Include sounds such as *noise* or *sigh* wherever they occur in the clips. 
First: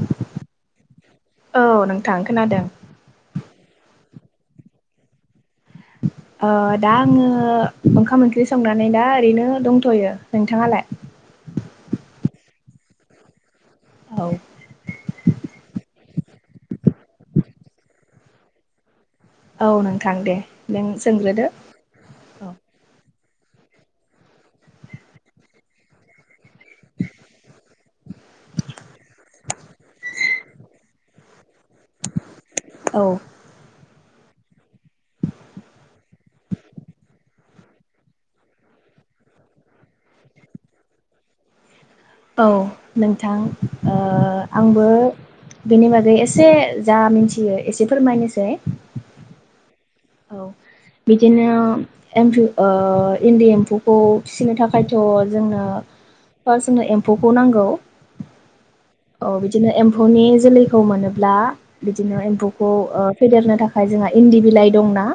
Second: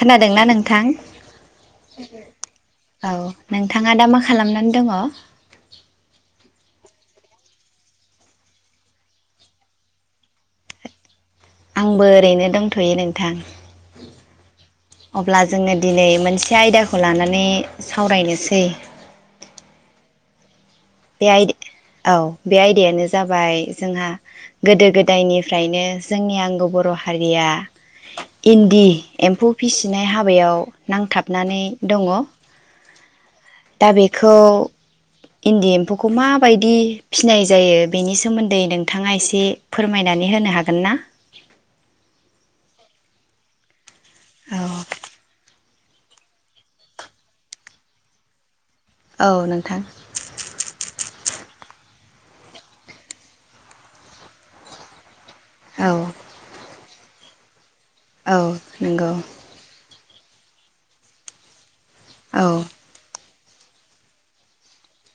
खोनादोंना नोंथां औ नोंथां खोनादों औ नोंथाङा दा मा खालामनानै दङ ओ दा आङो ओ ओंखाम ओंख्रि संनानै दा ओरैनो दंथ'यो नोंथाङालाय आंबो ओरैनो दंथ'यो नोंथां औ अब्ला जोङो दिनै मोनसे आयदाखौ लानानै सावरायनोसै औ नोंथां दे नों बे आ सोंग्रोदो औ बे आयदायानो जाबाय जोंहा गोदो गोदायनिफ्रायनो जोंनि आं बर' हारिया इन्दि एम्फौ फिसिनाय हाबायाव नांथाब हाबनानै दङ औ खौ इन्दि एम्फौखौ माबायदि फिसिनाय जायो बेनि सोमोन्दै नोंथाङा एसे फोरमायनानै होनो हागोन ना औ नोंथां ओ औ आंबो बेनि बागै एसे जा मिथियो एसे फोरमायनोसै औ नोंथां औ बिदिनो एम्फु इन्दि एम्फौखौ फिसिनो थाखायथ' औ जोंनो *unintelligible* एफौखौ नांगौ औ नंगौ औ बिदिनो एम्फौनि जोलैखौ मोनोब्ला बिदिनो औ एम्फौखौ फेदेरनो थाखाय जोंहा इन्दि बिलाइ दंना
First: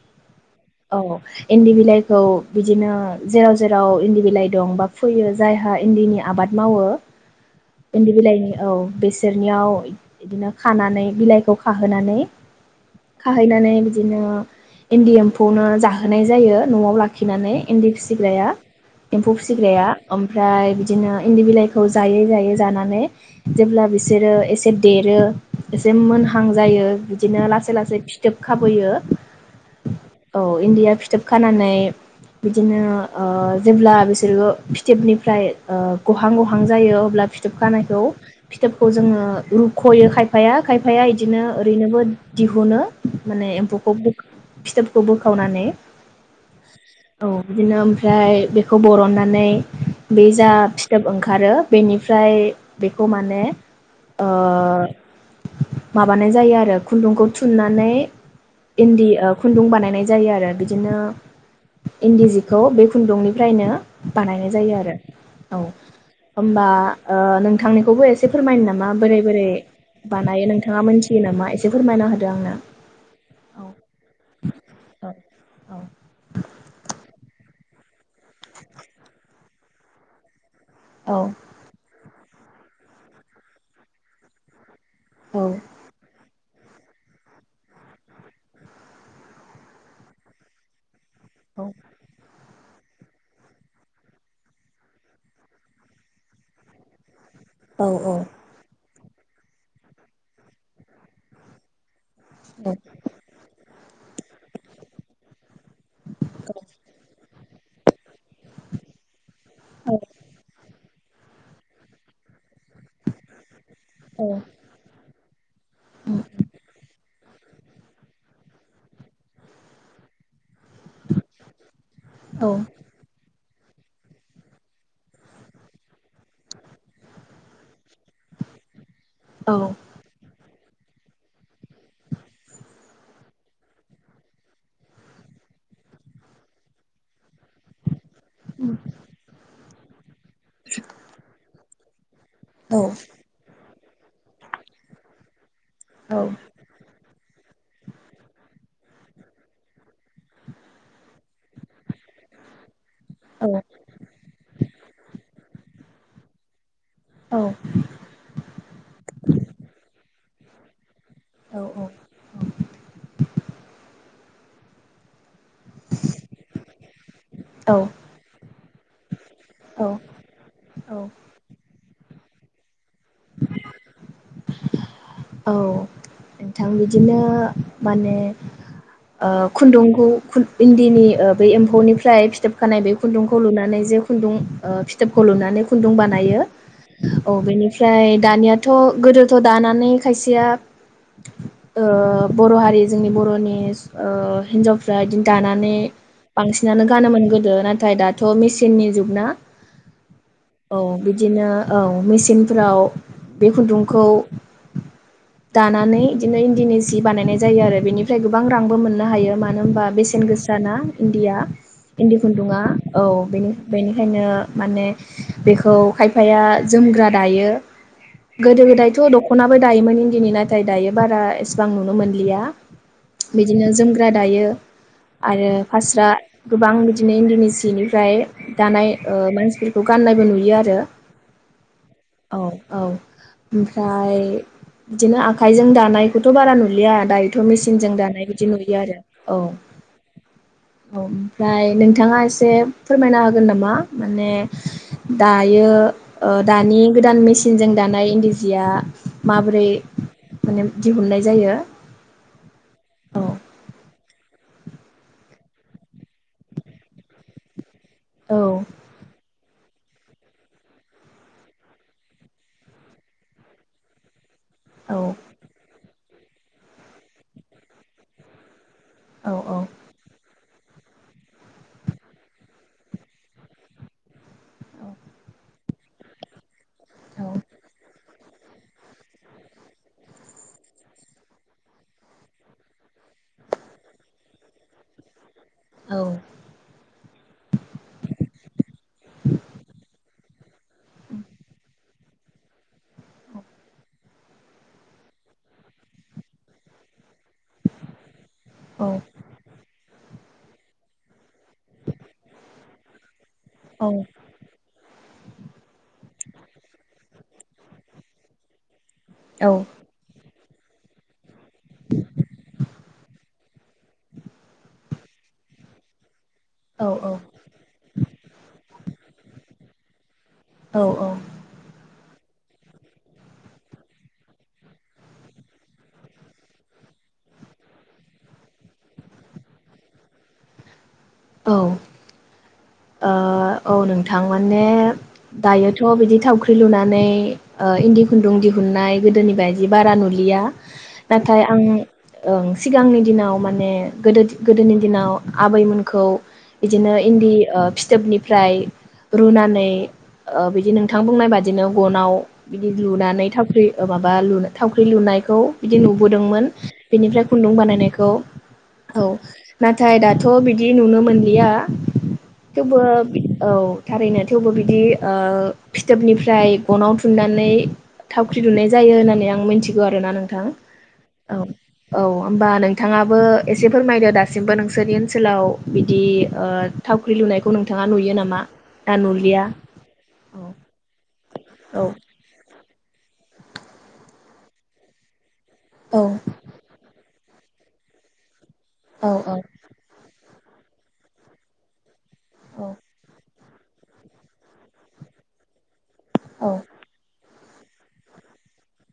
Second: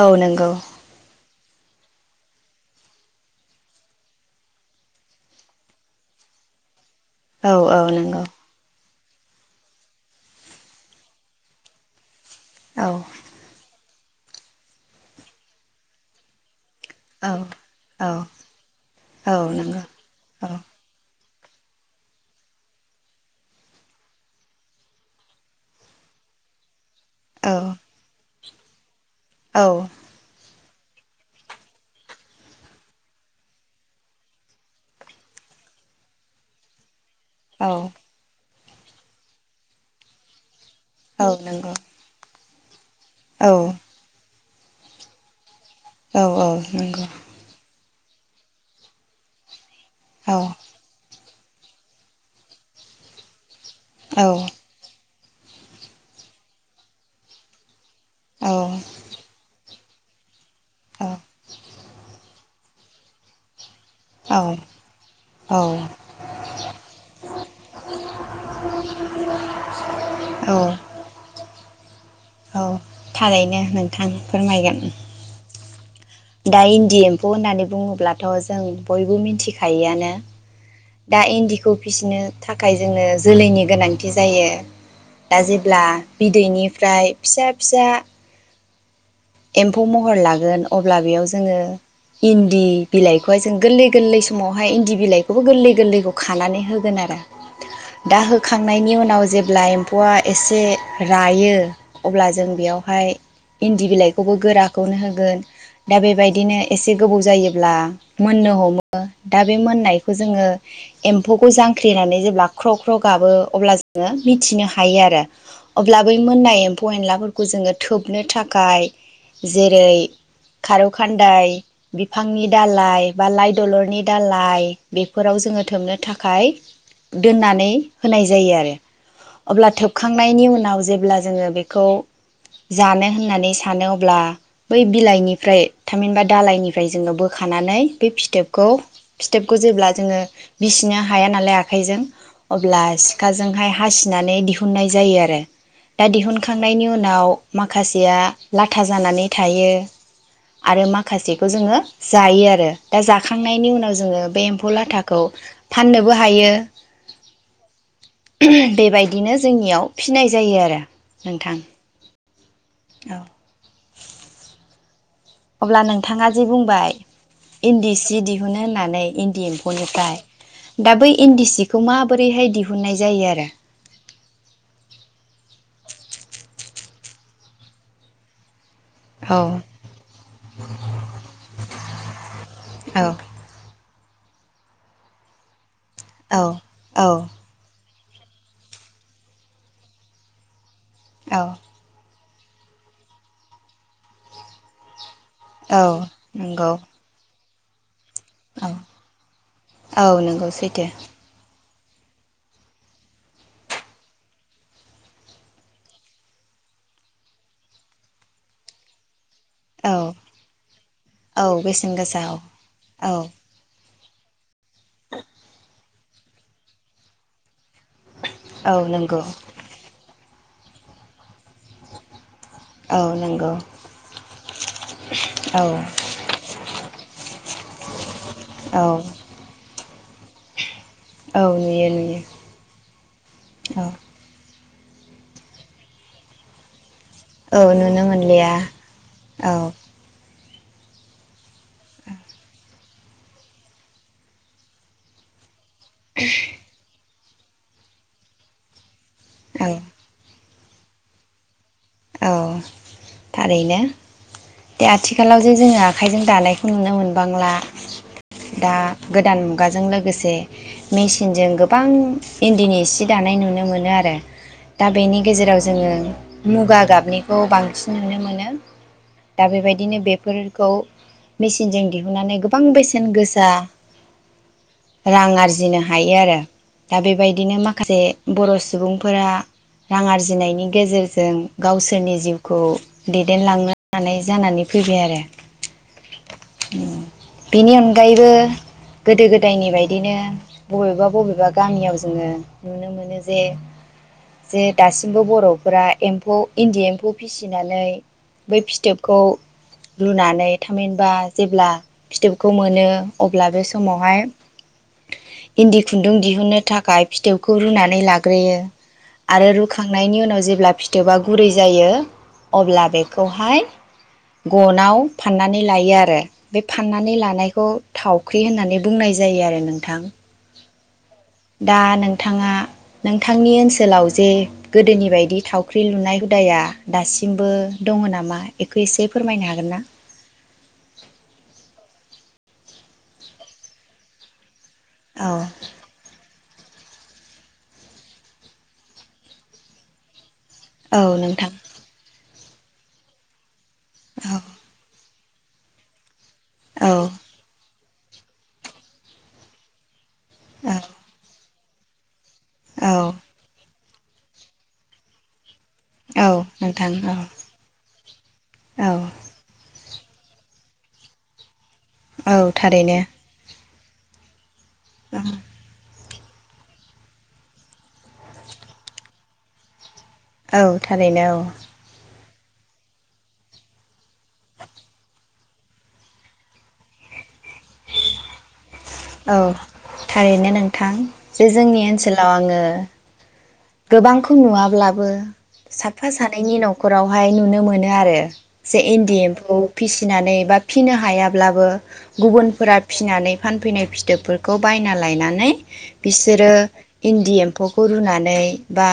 औ नंगौ औ इन्दि बिलाइखौ बिदिनो जेराव जेराव इन्दि बिलाइ दं बा फैयो जायहा इन्दिनि आबाद मावो औ औ इन्दि नंगौ बिलाइनि औ बेसोरनियाव बिदिनो खानानै बिलाइखौ खाहोनानै औ खाहैनानै बिदिनो इन्दि एम्फौनो जाहोनाय जायो न'आव औ लाखिनानै इन्दि औ फिसिग्राया एम्फौ औ नंगौ फिसिग्राया औ ओमफ्राय बिदिनो इन्दि बिलाइखौ जायै जायै जानानै जेब्ला बिसोरो एसे देरो एसे मोनहां जायो बिदिनो लासै औ लासै जोबखा होयो औ इन्दिया फिथोब खानानै बिदिनो जेब्ला बिसोरो फिथोबनिफ्राय गहां गहां जायो अब्ला फिथोब औ खानायखौ फिथोबखौ जोङो रुख'यो खायफाया खायफाया इदिनो नंगौ औ नंगौ ओरैनोबो दिहुनो औ माने एम्फौखौबो फिथोबखौ बोखावनानै औ औ नंगौ औ बिदिनो ओमफ्राय बेखौ बरननानै बे जा फिथोब ओंखार ओंखारो बेनिफ्राय बेखौ माने औ ओ माबानाय जायो आरो खुन्दुंखौ थुननानै औ इन्दि ओ खुन्दुं बानाय नाय जायो आरो बिदिनो इन्दि जिखौ बे खुन्दुंनिफ्रायनो बानायनाय जायो आरो औ होनबा ओ नों नोंथांनिखौबो एसे फोरमायनो नामा बोरै बोरै बानायो नोंथाङा मोनथियो नामा एसे फोरमाय दो आंनो। औ थारैनो नोंथां फोरमायगोन। औ। दा इन्दि एम म्फौ होननानै बुङोब्लाथ' जों बयबो मिथिखायोआनो। औ दा इन्दिखौ फिसिनो थाखाय जोंनो जोलैनि गोनांथि जायो। दा औ जेब्ला बिदैनि ओमफ्राय फिसा फिसा एम्फौ महर लागोन अ अब्ला बेयाव जोङो औ इन्दि बिलाइखौहाय जों गोरलै गोरलै समावहाय इन्दि बिलाइखौबो गोरलै गोरलैखौ खानानै होगोन आरो। औ दा होखांनायनि उनाव उनाव जेब्ला एम्फौआ एसे रायो अब्ला जों बेयावहाय इन्दि बिलाइ खौबो गोराखौनो होगोन। दा बेबायदिनो एसे गोबाव जायो। ब्ला मोननो हमो। दा बे मोननायखौ जोङो एम्फौखौ जांख्रिनानै जेब्ला ख्र' ख्र' गाबो अब्ला जोङो औ मिथिनो हायो आरो। अब्ला बै मोननाय एम्फौ एनलाफोर खौ जोङो थोबनो थाखाय जेरै खारौ खान्दाय औ बिफांनि दालाय बा लाइ दलरनि दालाइ बेफोराव जोङो थोबनो थाखाय दोननानै होनाय जायो आरो औ अब्ला थोबखांनायनि उन नाव जेब्ला जोङो बेखौ जानो होननानै सा सानो अब्ला बै बिलाइनिफ्राय थामहिनबा दालाइनिफ्राय जोङो बो बोखानानै बे फिथोब फिथोबखौ जेब्ला जोङो बिसिनो हाया नालाय खाइजों। अब्ला सिखाजोंहाय हासिनानै दिहुननाय जायो आरो। दा दिहुनखांनायनि उनाव माखासेया लाथा जानानै थायो। आरो माखासे खौ जोङो जायो आरो। दा जाखांनायनि उनाव जोङो बे एम्फौ लाथाखौ फाननोबो हायो। बेबायदिनो जोंनियाव फिनाय जायो आरो नोंथां। औ अब्ला नोंथाङा जि बुंबाय इन्दि सि दिहुनो होननानै इन दि एम्फौनिफ्राय दा औ बै इन्दि सिखौ माबोरैहाय दिहुनन्नाय जायो आरो? औ नोंथां बिदिनो माने ओ औ खुन्दुंखौ खुन इन्दिनि बै एम्फौनिफ्राय फिथोबखानाय बे औ खुन्दुंखौ लुनानै जे खुन्दुं ओ फिथोबखौ लुनानै खुन्दुं बानायो औ बेनि ओमफ्राय दानियाथ' गोदोथ' दानानै खायसेया औ ओ बर' हारि जोंनि बर'नि ओ हिनजावफ्रा दानानै औ नंगौ बांसिनानो गानोमोन गो दो नाथाय दान थ' औ मेसिननि जुगना औ नंगौ औ सैथो बिदिनो औ मेसिनफोराव बे खुन्दुं खौ दानानै इदिनो इन्दिनि जि बानायनाय जायो आरो बेनिफ्राय गोबां रांबो मोननो हायो मा मानो होमबा औ बेसेन गोसा ना इन्दिया औ बेसेन इन्दि गोसा औ खुन्दुङा औ बेनि बेनि खायनो माने बेखौ खाय खायफाया जोमग्रा दायो। गोदो औ गोदायथ नंगौ द'खनाबो दायोमोन इन्दिनि नाय नाथाय दायो बारा एसेबां नुनो मोनलिया। औ नंगौ बिदिनो जोमग्रा दायो आरो औ फास्रा गोबां बिदिनो इन्दिनि सिनिफ्राय औ दानाय ओ मानसिफोरखौ गाननायबो नुयो आरो औ नुयो नुयो औ औ। औ ओमफ्राय बिदिनो आखाइजों दानायखौथ बारा नुलिया, दायोथ' औ मेसिनजों नुनो दानाय बिदि मोनलिया नुलिया आरो औ। औ ओमफ्राय नोंथाङा एसे फोरमायनो हागोन नामा? माने दा। इयो ओ दानि गोदान मेसि मेसिन जों दानाय इन्दि जिया माबोरै, औ माने दिहुननाय जायो। औ औ थारैनो, दा आथिखालाव जे जोङो आखाइजों दानायखौ नुनो मोनबांला औ दा गोदान मुग खुगाजों लोगोसे मेसिनजों गोबां इन्दिनि सि दानाय नुनो मोनो आरो दा औ बेनि गेजेराव जोङो मुगा गाबनिखौ बांसिन नुनो मोनो। औ दा औ बेबायदिनो बेफोर खौ मेसिनजों दिहुननानै गोबां बेसेन गोसा रां आरजिनो हायो आरो दा औ बेबायदिनो माखासे बर' सुबुंफोरा रां आरजिनायनि गेजेरजों गावसोरनि जिउखौ दैदेनलांनो हानाय जानानै फैबाय आरो। औ *inaudible* बेनि अनगायैबो गोदो गोदायनि बायदिनो बबेबा बबेबा गामियाव जोङो नुनो मोनो जे जे दासिमबो बर'फोरा एम्फौ इन्डि एमफौ फिसिनानै बै फिथोबखौ रुनानै थामहिनबा जेब्ला फिथोबखौ मोनो अब्ला बे औ समावहाय इन्दि खुन्दुं दिहुन्नो थाखाय फिथोबखौ रुनानै लाग्रोयो। आरो रुखांनायनि उनाव जोब ब्ला फिथोबा गुरै जायो अब्ला बे खौहाय गनाव फाननानै लायो आरो बे फाननानै लानायखौ थावख्रि होननानै बुंनाय जायो आरो नोंथां। औ औ दा नोंथाङा नोंथांनि ओनसोलाव जे गोदोनि बायदि थावख्रि लुनाय हुदाया दासिमबो दङ नामा बेखौ एसे फोरमायनो हागोन ना? औ ओ औ नोंथांमोन। म औ दायोथ' बिदि थावख्रि थावख्रि लुनानै ओ इन्दि खुन्दुं दिहुननाय गोदोनि बायदि बारा नुलिया। औ नाथाय नोंथां आं ओं सिगांनि दिनाव माने गोदो औ गोदोनि दिनाव आबैमोनखौ औ बिदिनो इन्दि ओ फिथोबनिफ्राय रुनानै ओ बिदि नोंथां औ बुंनाय बादि बिदिनो गनाव बिदि औ लुनानै थावख्रि माबा लु थावख्रि लुनायखौ बिदि औ नुबोदोंमोन नोंथां औ बेनिफ्राय खुन्दुं बानायनायखौ औ ना नाथाय दाथ' बिदि नुनो मोनलिया औ थेवबो थारैनो औ थारैनो थेवबो बि दि ओ औ फि फिथोबनिफ्राय गनाव थुननानै थावख्रि लुनाय जायो होननानै आं मिथिगौ आर ना नोंथां औ औ होमबा नोंथाङाबो एसे फोरमायदो दासिमबो नोंसोरनि ओनसोलाव बिदि ओ थाव ख्रि लुनायखौ नोंथाङा नुयो नामा? ना औ नुलिया औ थारैनो नोंथां जे जोंनि औ ओनसोलाव आङो गोबांखौ नुवाब्लाबो औ साफा सानैनि न'खराव बाहाय नुनो मोनो आरो। जे औ इन्दि औ एम्फौ फिसिनानै बा फिनो हायाब्लाबो औ गुबुनफोरा फिनानै फानफैनाय फिथोबफोरखौ बायना लायनानै औ बिसोरो इन्दि एम फौखौ रुनानै बा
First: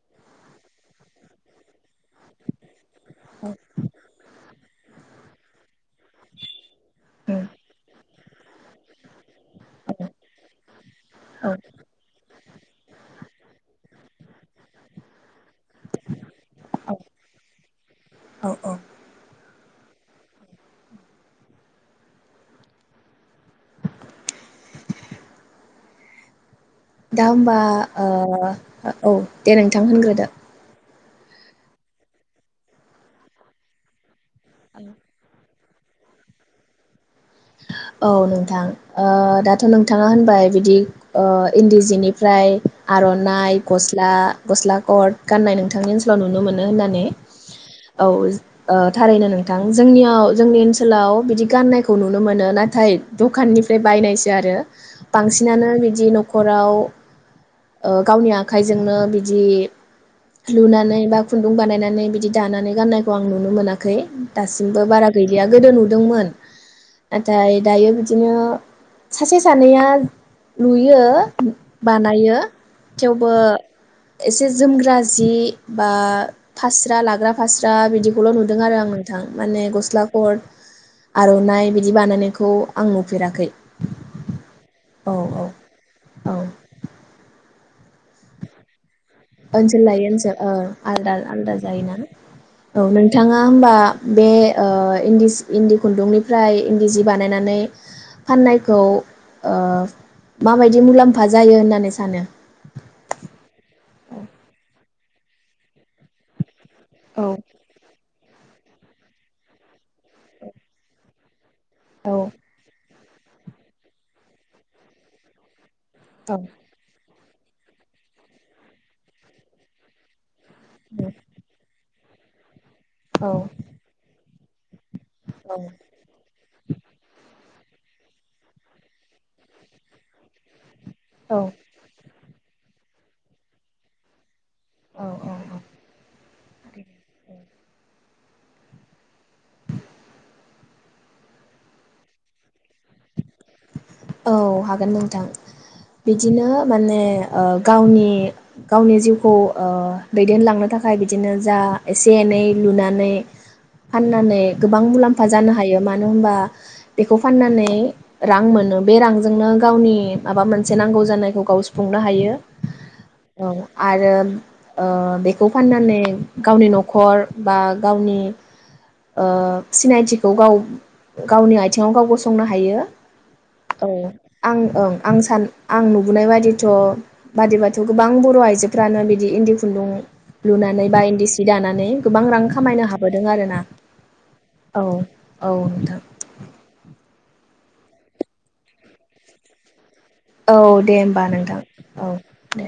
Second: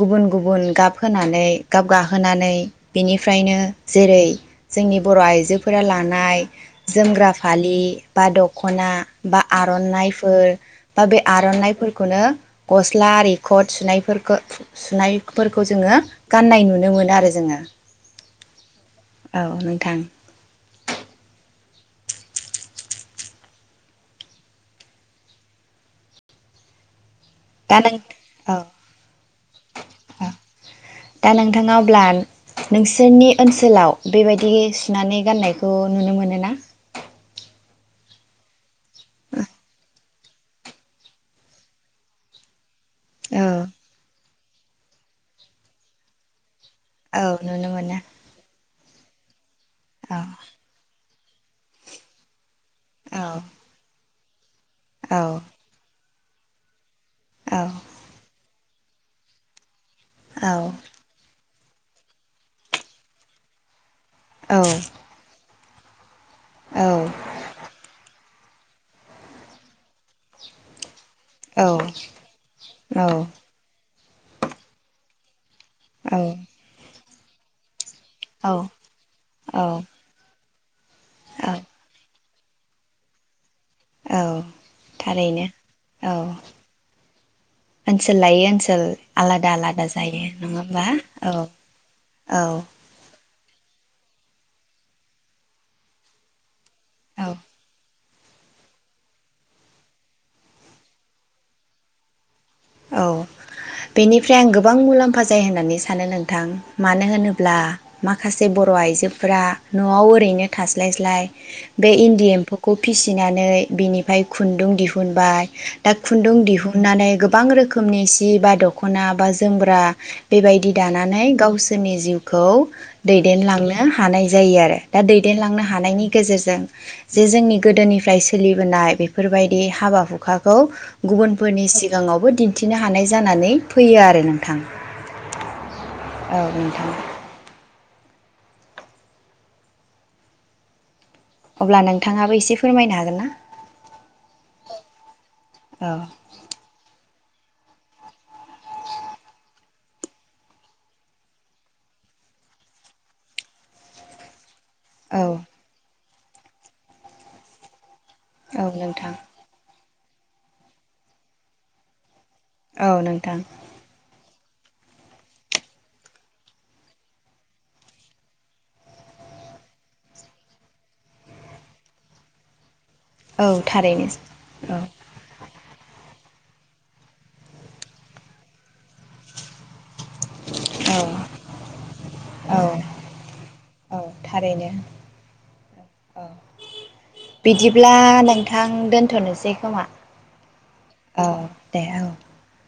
गुबुन गुबुन गाब होनानै गाब गाहोनानै बेनिफ्रायनो जेरै जोंनि बर आइजोफोरा लानाय जोमग्रा औ फालि बा दखना बा आरनाइफोर बा बे आरनाइफोरखौनो गस्ला आरि कट सुनाय फोरफोरखौ सुनाय फोरखौ जोंङो गाननाय नुनो मोनो आरो जोंङो औ औ औ थां दा होमबा दा नों औ ओ औ दे नोंथां औ होनग्रोदो दा नोंथाङा अब्ला नोंसोरनि ओनसोलाव बेबायदि औ सुनानै गाननाय खौ नुनो मोनोना औ नोंथां ओ दाथ नोंथा थांङा होनबाय बिदि इन्दि जिनिफ्राय औ आरनाइ गस्ला गस्ला गथ गाननाय नोंथांनि ओनसोलाव नुनो मोनो होननानै औ नुनो मोनो औ थारैनो नोंङो औ जोंनियाव जोंनि ओनसोलाव बिदि गाननायखौ नु नो मोनो ना थाय औ दखाननिफ्राय बायनायसै आरो औ बांसिनानो बिदि नखर खराव औ ओ गावनिया खाइजोंनो बिदि औ लुनानै बाखुन दुं बानायनानै बिदि दानानै गाननायखौ आं नुनो मोना खै औ दासिमबो बारा गैलिया गोदो नुदोंमोन। औ। नाथाय दायो बिदिनो सासे सानैया नुयो बानायो थेवबो एसे जोमग्रा जि बा फास्रा लाग ग्रा फास्रा बिदि खौल' औ नुदों आरो आं नोंथां माने औ गस्ला खरट औ आर'नाय बानायनायखौ आं नुफेराखै। औ औ औ थारैनो औ। ओनसोल लायो ओनसोल ‌ ओनसोल लायै ओनसोल औ आलदा औ आलदा जायोना औ नोंथाङा होमबा बे ओ इन्दि सि इन्दि खुन्दुंनिफ्राय इन्दि जि औ बानायनानै फाननायखौ ओ माबायदि मुलाम्फा जायो होननानै सानो? औ। बेनिफ्राय आं गोबां मुलाम्फा बाद जायो होननानै सानो नोंथां? मानो औ होनोब्ला माखासे जे बर' आइजोफोरा न'आव ओरैनो थास्लायस्लाय बे इन्दि औ एम्फौखौ फिसिनानै बिनिफ्राय खुन्दुं दिहुनबाय दा औ खुन्दुं दिहुननानै गोबां रोखोमनि सि बा दख'ना बा जोमग्रा बेबायदि दानानै गावसोरनि जिउ खौ औ दैदेनलांनो हानाय जायो आरो। दा औ दैदेनलांनो हानायनि गेजेरजों जे जोंनि गोदोनिफ्राय सोलिबोनाय बेफोरबायदि हाबा हुखाखौ औ गुबुनफोरनि सि आवबो दिन्थिनो हानाय जानानै फैयो आरो नोंथां। औ औ औ। औ नोंथां। अब्ला नोंथाङाबो एसे फोरमायनो हागोन ना? औ हागोन नोंथां औ बिदिनो माने ओ गावनि गावनि जिउखौ ओ दैदेनलांनो थाखाय बिदिनो जा एसे एनै लुनानै फाननानै गोबां औ मुलाम्फा जानो हायो मा नो होनबा बेखौ फाननानै रां औ मोनोमोन। बे नोंथां रांजोंनो गावनि माबा मोनसे नांगौ जानायखौ गाव सुफुंनो हायो। औ नोंथां औ आरो। ओ बेखौ फाननानै गावनि न'खर बा गावनि ओ सिनायथिखौ गाव गावनि आथिङाव गाव गसंनो हायो। औ आं औ ओं आं सान। आं नुबोनाय बादिथ' बादिबाथ' गोबां बर' आइजोफ्रानो बिदि इन्दि खुन्दुं लुनानै औ बा इन्दि सि दानानै गोबां रां औ खामायनो हाबोदों आरो ना औ थारैनो औ औ नोंथां। औ बिदिब्ला नोंथां दोनथ'नोसै खोमा। औ दे औ होमबा नोंथां दे औ दे।